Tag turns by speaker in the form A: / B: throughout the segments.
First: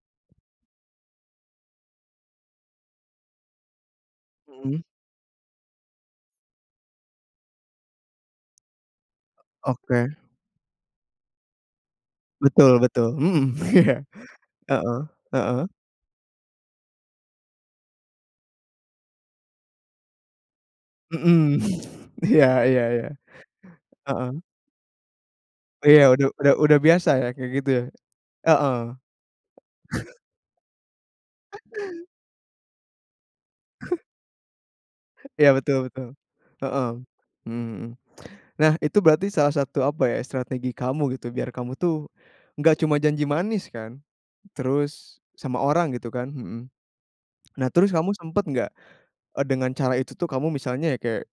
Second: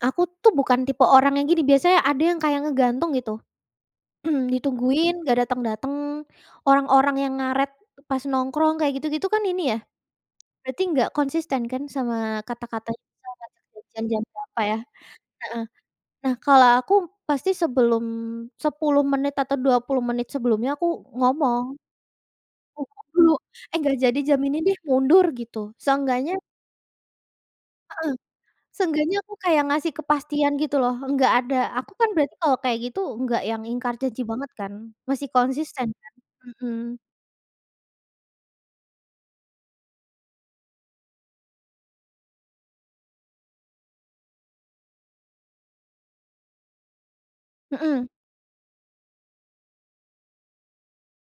A: Aku tuh bukan tipe orang yang gini, biasanya ada yang kayak ngegantung gitu,
B: Hmm.
A: ditungguin nggak datang-datang, orang-orang yang ngaret pas nongkrong, kayak gitu-gitu kan ini ya
B: Oke.
A: berarti nggak konsisten kan sama
B: Betul
A: kata-katanya,
B: betul,
A: sama
B: mmm,
A: kata-kata janjian
B: iya.
A: jam berapa, ya,
B: Heeh
A: heeh.
B: heeh.
A: Nah, kalau aku pasti sebelum 10 menit atau 20 menit sebelumnya aku
B: Mmm.
A: ngomong.
B: Iya iya
A: Ngomong
B: iya.
A: dulu, "Eh, nggak jadi jam
B: Heeh.
A: ini deh, mundur," gitu
B: Iya, udu
A: seenggaknya
B: udah udah biasa ya kayak gitu ya?
A: Heeh,
B: Heeh.
A: seenggaknya aku kayak ngasih kepastian gitu loh. Nggak ada, aku kan berarti kalau kayak gitu nggak yang ingkar janji banget kan, masih
B: Iya, betul
A: konsisten
B: betul.
A: kan?
B: Heeh.
A: Hmm.
B: Mmm, hmm. Nah, itu berarti salah satu apa ya, strategi kamu gitu biar kamu tuh nggak cuma janji manis kan? Terus sama orang gitu kan? Hmm. Nah, terus
A: Hmm.
B: kamu sempat nggak e dengan cara itu tuh kamu misalnya kayak,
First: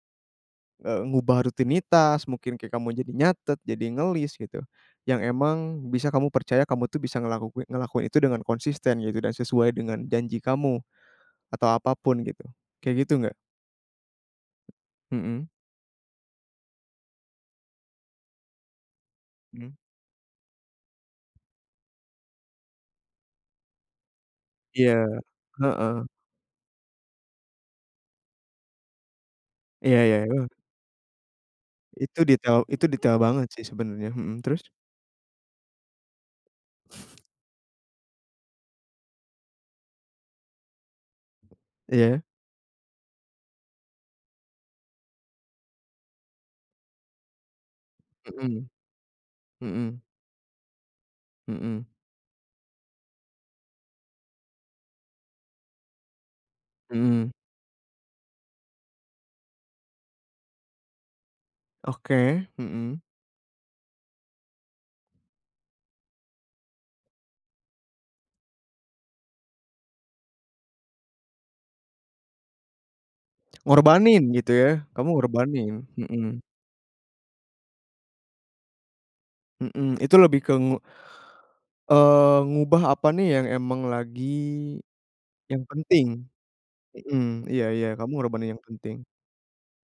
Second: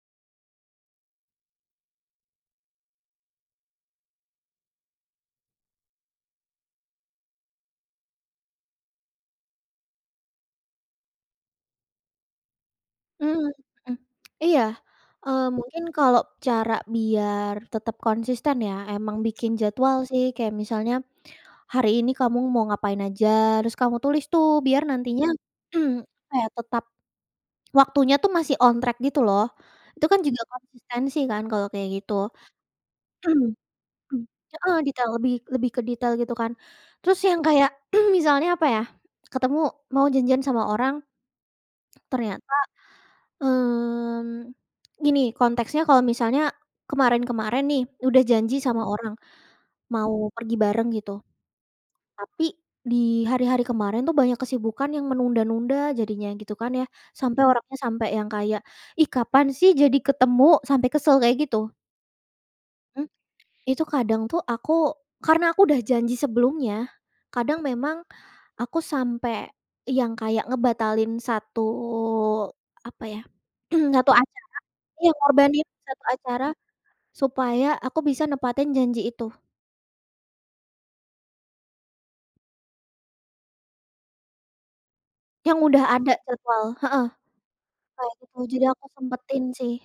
B: eee, ngubah rutinitas, mungkin kayak kamu jadi nyatet, jadi nge-list gitu yang memang bisa kamu percaya kamu tuh bisa ngelakui ngelakuin itu dengan konsisten gitu, dan sesuai dengan janji kamu atau apa pun gitu. Kayak gitu nggak?
A: Mmm, mhm, iya, eee,
B: Mmm.
A: mungkin kalau cara biar tetap konsisten ya, emang bikin
B: Mmm.
A: jadwal sih. Kayak misalnya hari ini kamu mau ngapain aja harus kamu tulis tuh, biar
B: Iya,
A: nantinya,
B: heeh.
A: apa ya, tetap waktunya tuh masih on track gitu loh.
B: Iya
A: Itu
B: iya,
A: kan juga
B: eh.
A: konsistensi kan kalau kayak gitu?
B: Itu detail itu detail banget sih sebenarnya,
A: Mmm.
B: hmm. Terus?
A: Heeh, detail, lebih lebih ke detail gitu kan. Terus yang kayak misalnya, apa ya, ketemu, mau janjian sama orang.
B: Iya.
A: Ternyata, mmm, gini konteksnya, kalau misalnya kemarin-kemarin nih udah janji
B: Hmm,
A: sama orang
B: mmm.
A: mau pergi bareng gitu,
B: Mmm.
A: tapi di hari-hari kemarin tuh banyak kesibukan yang menunda-nunda jadinya gitu kan, ya,
B: Mmm.
A: sampai orangnya sampai yang kayak, “Ih, kapan sih jadi ketemu?” Sampai kesel kayak gitu.
B: Oke, hmm.
A: Mmm. Itu kadang tuh aku karena aku udah janji sebelumnya, kadang memang aku sampai yang kayak ngebatalin satu, apa ya, satu
B: Ngorbanin,
A: acara,
B: gitu ya? Kamu
A: ya ngorbanin
B: ngorbanin,
A: satu
B: hmm.
A: acara supaya aku bisa nepatin janji itu.
B: Mmm, itu lebih ke ngu eee, ngubah apa nih yang memang lagi,
A: Yang
B: yang
A: udah
B: penting?
A: ada jadwal, heeh,
B: Mmm, iya iya. Kamu
A: kayak gitu.
B: ngorbanin yang
A: Jadi aku
B: penting.
A: sempatin sih.